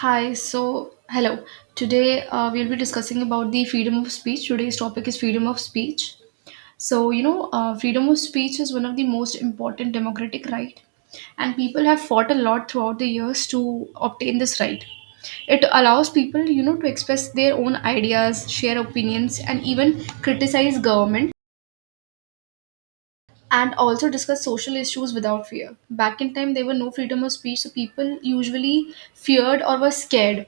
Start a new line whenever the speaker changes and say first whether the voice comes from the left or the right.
right: Hi, so hello. Today we'll be discussing about the freedom of speech. Today's topic is freedom of speech. So, freedom of speech is one of the most important democratic right, and people have fought a lot throughout the years to obtain this right. It allows people to express their own ideas, share opinions, and even criticize government and also discuss social issues without fear. Back in time, there were no freedom of speech, so people usually feared or were scared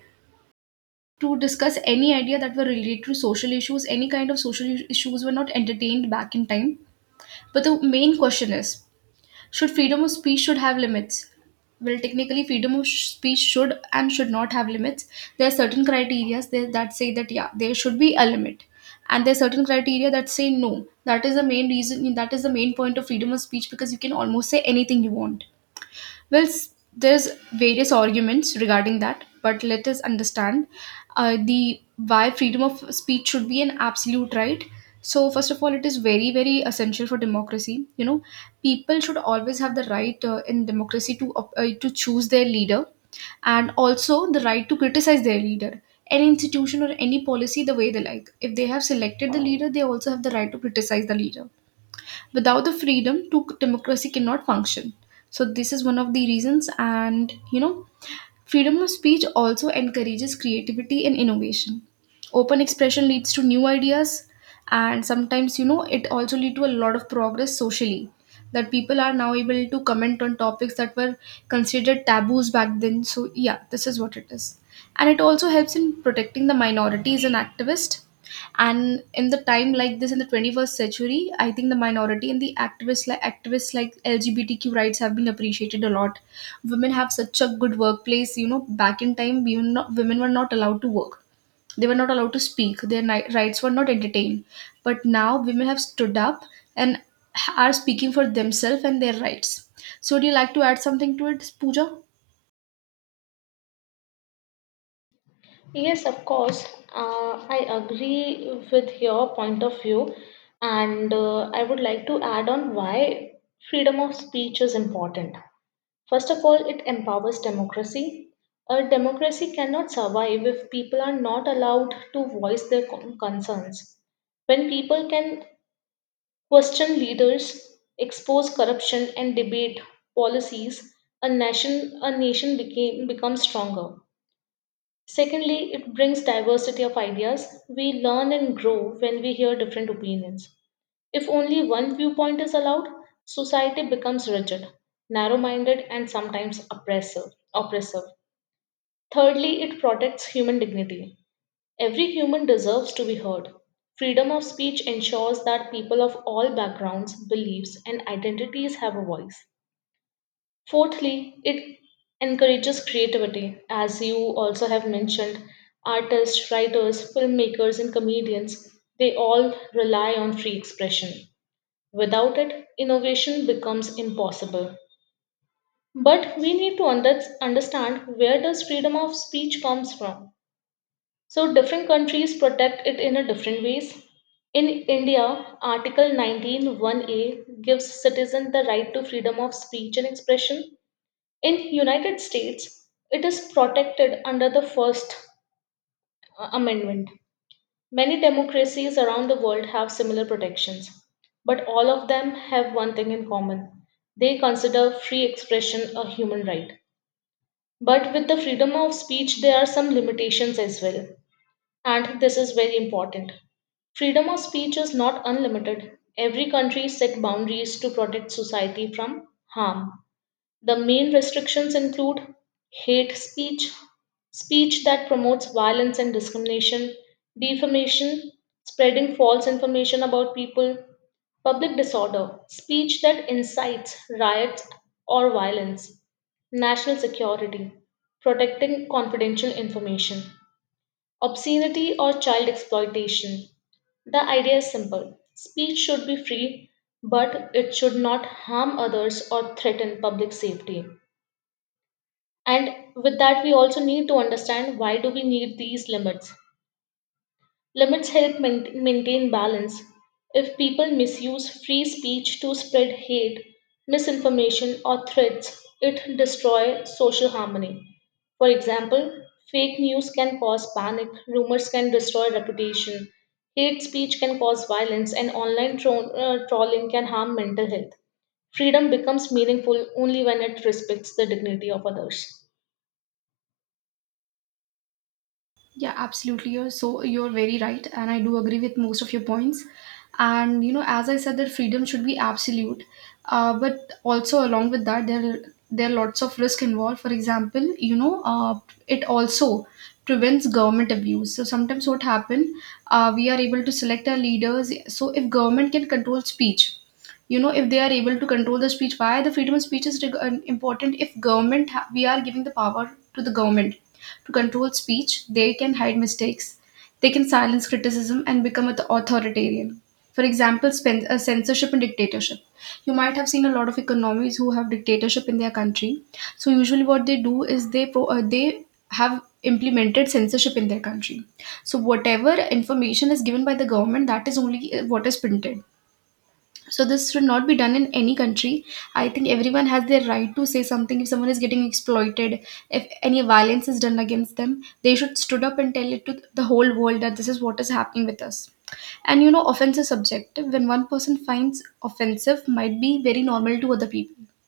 right: to discuss any idea that were related to social issues. Any kind of social issues were not entertained back in time. But the main question is, should freedom of speech should have limits? Well, technically, freedom of speech should and should not have limits. There are certain criteria that say that yeah, there should be a limit, and there are certain criteria that say no. That is the main reason. That is the main point of freedom of speech because you can almost say anything you want. Well, there's various arguments regarding that, but let us understand the why freedom of speech should be an absolute right. So first of all, it is very very essential for democracy. People should always have the right in democracy to to choose their leader, and also the right to criticize their leader, any institution or any policy the way they like. If they have selected the leader, they also have the right to criticize the leader. Without the freedom to, democracy cannot function. So this is one of the reasons. And freedom of speech also encourages creativity and innovation. Open expression leads to new ideas, and sometimes it also lead to a lot of progress socially, that people are now able to comment on topics that were considered taboos back then. So yeah, this is what it is. And it also helps in protecting the minorities and activists. And in the time like this, in the 21st century, I think the minority and the activists like LGBTQ rights, have been appreciated a lot. Women have such a good workplace. Back in time we were not, women were not allowed to work. They were not allowed to speak their rights were not entertained. But now women have stood up and are speaking for themselves and their rights. So do you like to add something to it, Pooja?
left: Yes, of course. I agree with your point of view, and I would like to add on why freedom of speech is important. First of all, it empowers democracy. A democracy cannot survive if people are not allowed to voice their concerns. When people can question leaders, expose corruption, and debate policies, a nation became becomes stronger. Secondly, it brings diversity of ideas. We learn and grow when we hear different opinions. If only one viewpoint is allowed, society becomes rigid, narrow minded, and sometimes oppressive. Thirdly, it protects human dignity. Every human deserves to be heard. Freedom of speech ensures that people of all backgrounds, beliefs, and identities have a voice. Fourthly, it encourages creativity. As you also have mentioned, artists, writers, filmmakers, and comedians, they all rely on free expression. Without it, innovation becomes impossible. But we need to understand where does freedom of speech comes from. So different countries protect it in a different ways. In India, Article Nineteen One a gives citizens the right to freedom of speech and expression. In United States, it is protected under the first amendment. Many democracies around the world have similar protections, but all of them have one thing in common: they consider free expression a human right. But with the freedom of speech, there are some limitations as well, and this is very important. Freedom of speech is not unlimited. Every country set boundaries to protect society from harm. The main restrictions include hate speech, speech that promotes violence and discrimination; defamation, spreading false information about people; public disorder, speech that incites riots or violence; national security, protecting confidential information; obscenity or child exploitation. The idea is simple: speech should be free, but it should not harm others or threaten public safety. And with that, we also need to understand why do we need these limits. Limits help maintain balance. If people misuse free speech to spread hate, misinformation or threats, it destroys social harmony. For example, fake news can cause panic, rumors can destroy reputation, hate speech can cause violence, and online trolling can harm mental health. Freedom becomes meaningful only when it respects the dignity of others.
right: Yeah, absolutely. You're very right, and I do agree with most of your points. And as I said, that freedom should be absolute, but also along with that, there are lots of risk involved. For example, it also prevents government abuse. So sometimes what happen, we are able to select our leaders. So if government can control speech, if they are able to control the speech, why the freedom of speech is an important. If government we are giving the power to the government to control speech, they can hide mistakes. They can silence criticism and become an authoritarian. For example, censorship and dictatorship. You might have seen a lot of economies who have dictatorship in their country. So usually what they do is they have implemented censorship in their country. So whatever information is given by the government, that is only what is printed. So this should not be done in any country. I think everyone has their right to say something if someone is getting exploited. If any violence is done against them, they should stood up and tell it to the whole world that this is what is happening with us. And offense is subjective. When one person finds offensive, might be very normal to other people.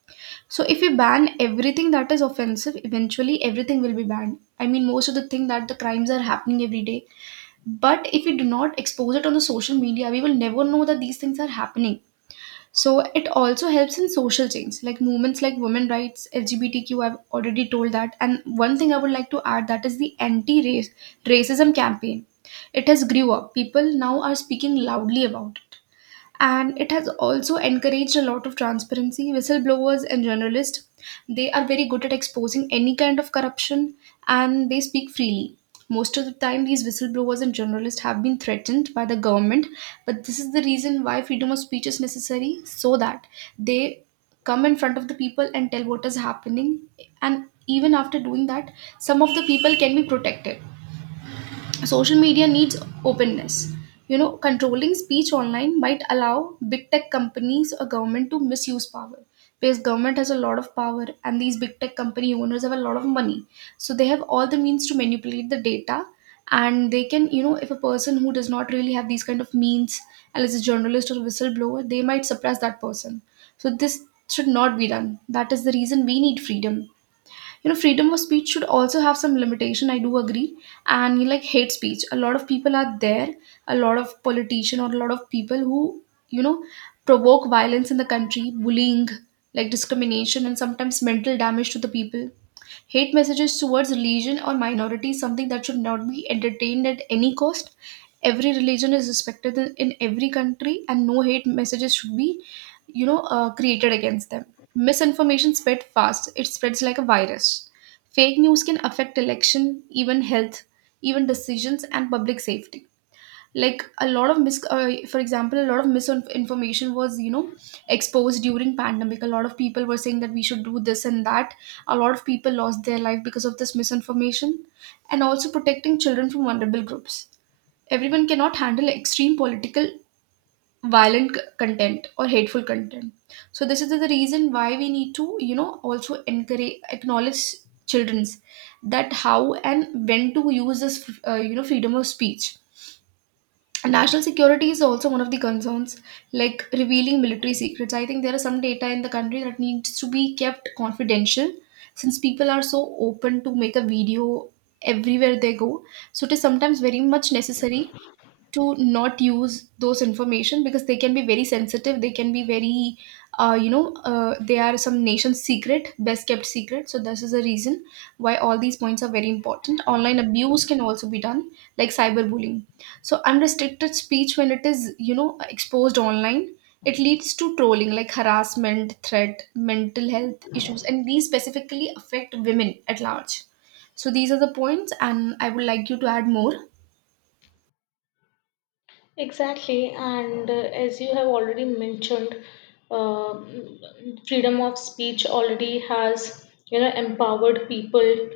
right: So if we ban everything that is offensive, eventually everything will be banned. I mean, most of the thing that the crimes are happening every day. But if we do not expose it on the social media, we will never know that these things are happening. So it also helps in social change, like movements like women rights, LGBTQ. I've already told that. And one thing I would like to add that is the anti-race racism campaign. It has grew up. People now are speaking loudly about. And it has also encouraged a lot of transparency, whistleblowers, and journalists. They are very good at exposing any kind of corruption, and they speak freely. Most of the time these whistleblowers and journalists have been threatened by the government, but this is the reason why freedom of speech is necessary, so that they come in front of the people and tell what is happening. And even after doing that, some of the people can be protected. Social media needs openness. Controlling speech online might allow big tech companies or government to misuse power, because government has a lot of power and these big tech company owners have a lot of money. So they have all the means to manipulate the data, and they can, if a person who does not really have these kind of means and is a journalist or whistleblower, they might suppress that person. So this should not be done. That is the reason we need freedom. Freedom of speech should also have some limitation, I do agree. And like hate speech, a lot of people are there. A lot of politician or a lot of people who you know provoke violence in the country, bullying, like discrimination, and sometimes mental damage to the people. Hate messages towards religion or minority is something that should not be entertained at any cost. Every religion is respected in every country, and no hate messages should be created against them. Misinformation spread fast; it spreads like a virus. Fake news can affect election, even health, even decisions and public safety. Like a lot of for example, a lot of misinformation was exposed during pandemic. A lot of people were saying that we should do this and that. A lot of people lost their life because of this misinformation, and also protecting children from vulnerable groups. Everyone cannot handle extreme political violent content or hateful content. So this is the reason why we need to also encourage acknowledge children's that how and when to use this freedom of speech. National security is also one of the concerns, like revealing military secrets. I think there are some data in the country that needs to be kept confidential. Since people are so open to make a video everywhere they go, so it is sometimes very much necessary to not use those information because they can be very sensitive, they can be very they are some nation's secret, best kept secret. So this is a reason why all these points are very important. Online abuse can also be done, like cyberbullying. So unrestricted speech, when it is exposed online, it leads to trolling, like harassment, threat, mental health issues, and these specifically affect women at large. So these are the points, and I would like you to add more.
left: Exactly, and as you have already mentioned, uh, freedom of speech already has empowered people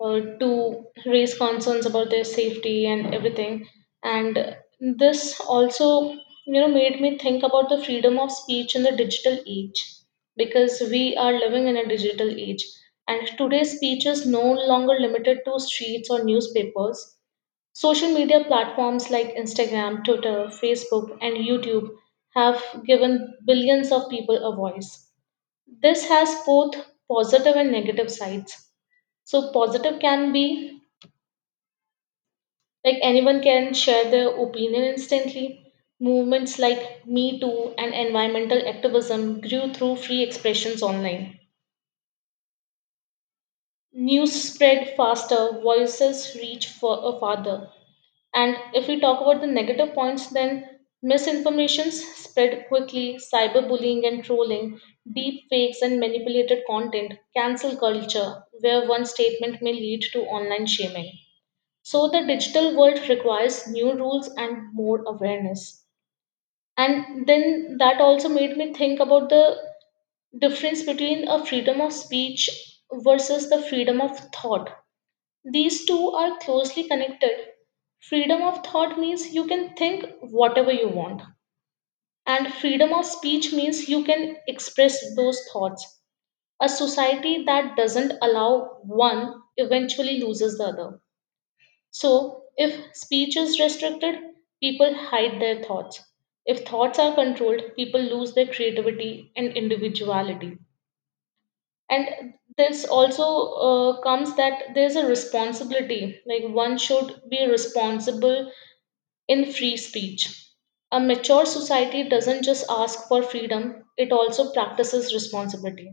left: to raise concerns about their safety and everything. And this also made me think about the freedom of speech in the digital age, because we are living in a digital age, and today's speech is no longer limited to streets or newspapers. Social media platforms like Instagram, Twitter, Facebook, and YouTube have given billions of people a voice. This has both positive and negative sides. So, positive can be like anyone can share their opinion instantly. Movements like Me Too and environmental activism grew through free expressions online. News spread faster, voices reach for a farther. And if we talk about the negative points, then misinformations spread quickly, cyberbullying and trolling, deep fakes and manipulated content, cancel culture, where one statement may lead to online shaming. So the digital world requires new rules and more awareness. And then that also made me think about the difference between a freedom of speech versus the freedom of thought. These two are closely connected. Freedom of thought means you can think whatever you want, and freedom of speech means you can express those thoughts. A society that doesn't allow one eventually loses the other. So, if speech is restricted, people hide their thoughts. If thoughts are controlled, people lose their creativity and individuality. And this also comes that there's a responsibility, like one should be responsible in free speech. A mature society doesn't just ask for freedom, it also practices responsibility.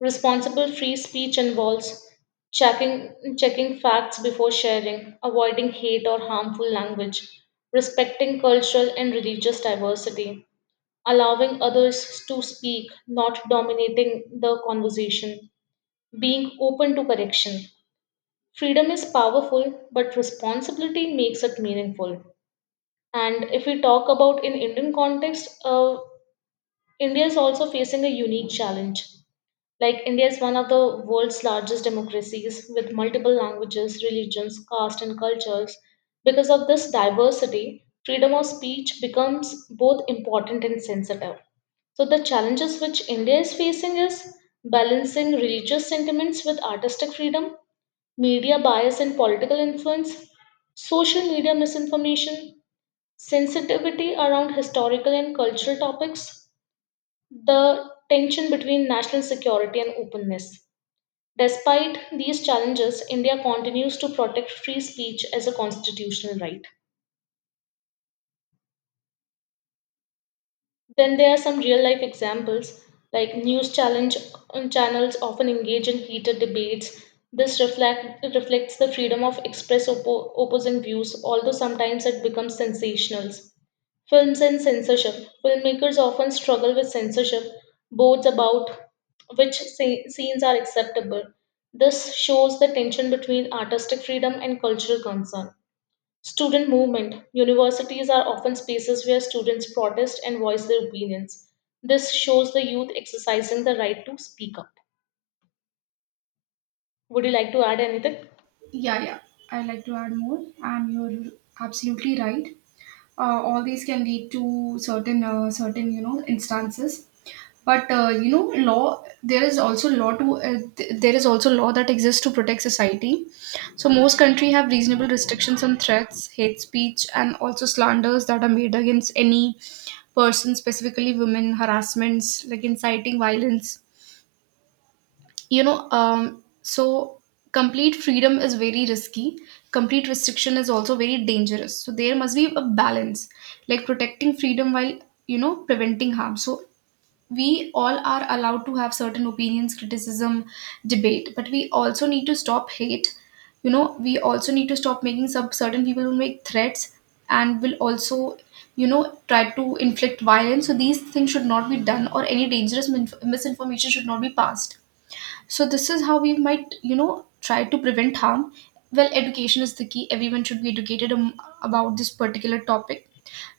left: Responsible free speech involves checking checking facts before sharing, avoiding hate or harmful language, respecting cultural and religious diversity, allowing others to speak, not dominating the conversation, being open to correction. Freedom is powerful, but responsibility makes it meaningful. And if we talk about in Indian context, India is also facing a unique challenge. Like India is one of the world's largest democracies with multiple languages, religions, caste, and cultures. Because of this diversity, freedom of speech becomes both important and sensitive. So the challenges which India is facing is balancing religious sentiments with artistic freedom, media bias and political influence, social media misinformation, sensitivity around historical and cultural topics, the tension between national security and openness. Despite these challenges, India continues to protect free speech as a constitutional right. Then there are some real life examples, like news challenge channels often engage in heated debates. This reflects the freedom of express opposing views, although sometimes it becomes sensational. Films and censorship. Filmmakers often struggle with censorship, boards about which scenes are acceptable. This shows the tension between artistic freedom and cultural concern. Student movement. Universities are often spaces where students protest and voice their opinions. This shows the youth exercising the right to speak up. Would you like to add anything?
right: Yeah, yeah. I like to add more, and you're absolutely right. All these can lead to certain, certain instances. But law. There is also law to. There is also law that exists to protect society. So most country have reasonable restrictions on threats, hate speech, and also slanders that are made against any person, specifically women, harassments like inciting violence. So complete freedom is very risky. Complete restriction is also very dangerous, so there must be a balance, like protecting freedom while preventing harm. So we all are allowed to have certain opinions, criticism, debate, but we also need to stop hate. We also need to stop making some certain people who make threats and will also try to inflict violence. So these things should not be done or any dangerous misinformation should not be passed. So this is how we might try to prevent harm. Well, education is the key. Everyone should be educated about this particular topic.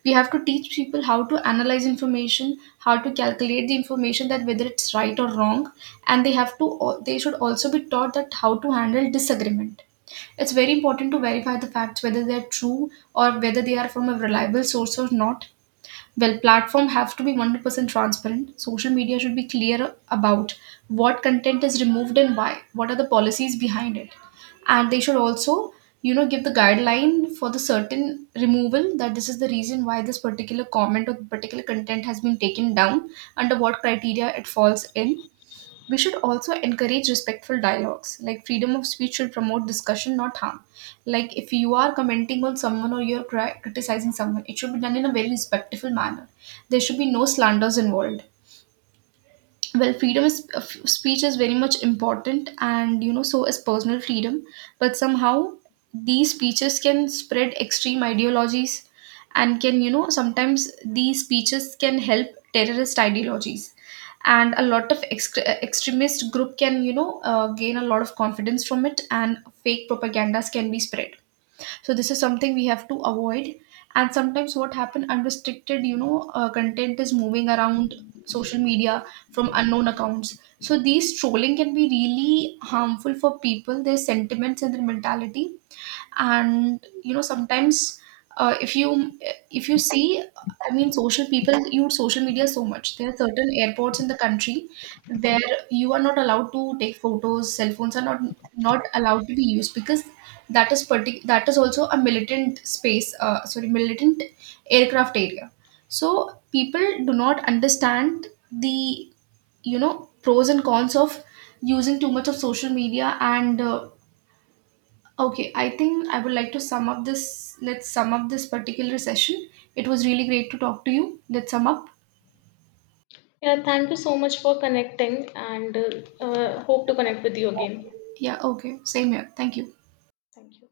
right: We have to teach people how to analyze information, how to calculate the information, that whether it's right or wrong. And they have to they should also be taught that how to handle disagreement. It's very important to verify the facts whether they're true or whether they are from a reliable source or not. Well, platform have to be 100% transparent. Social media should be clear about what content is removed and why. What are the policies behind it? And they should also, give the guideline for the certain removal, that this is the reason why this particular comment or particular content has been taken down, under what criteria it falls in. We should also encourage respectful dialogues. Like freedom of speech should promote discussion, not harm. Like if you are commenting on someone or you're criticizing someone, it should be done in a very respectful manner. There should be no slanders involved. Well, freedom of speech is very much important, and so is personal freedom. But somehow these speeches can spread extreme ideologies, and can, sometimes these speeches can help terrorist ideologies, and a lot of extremist group can, gain a lot of confidence from it, and fake propagandas can be spread. So this is something we have to avoid. And sometimes what happen, unrestricted content is moving around social media from unknown accounts. So these trolling can be really harmful for people, their sentiments, and their mentality. And sometimes uh, if you if you see, I mean, social people use social media so much, there are certain airports in the country where you are not allowed to take photos, cell phones are not allowed to be used, because that is that is also a militant space, sorry, militant aircraft area. So people do not understand the pros and cons of using too much of social media and Okay, I think I would like to sum up this. Let's sum up this particular session. It was really great to talk to you. Let's sum up.
left: Yeah, thank you so much for connecting and hope to connect with you again.
right: Yeah, okay. Same here. Thank you.
left: Thank you.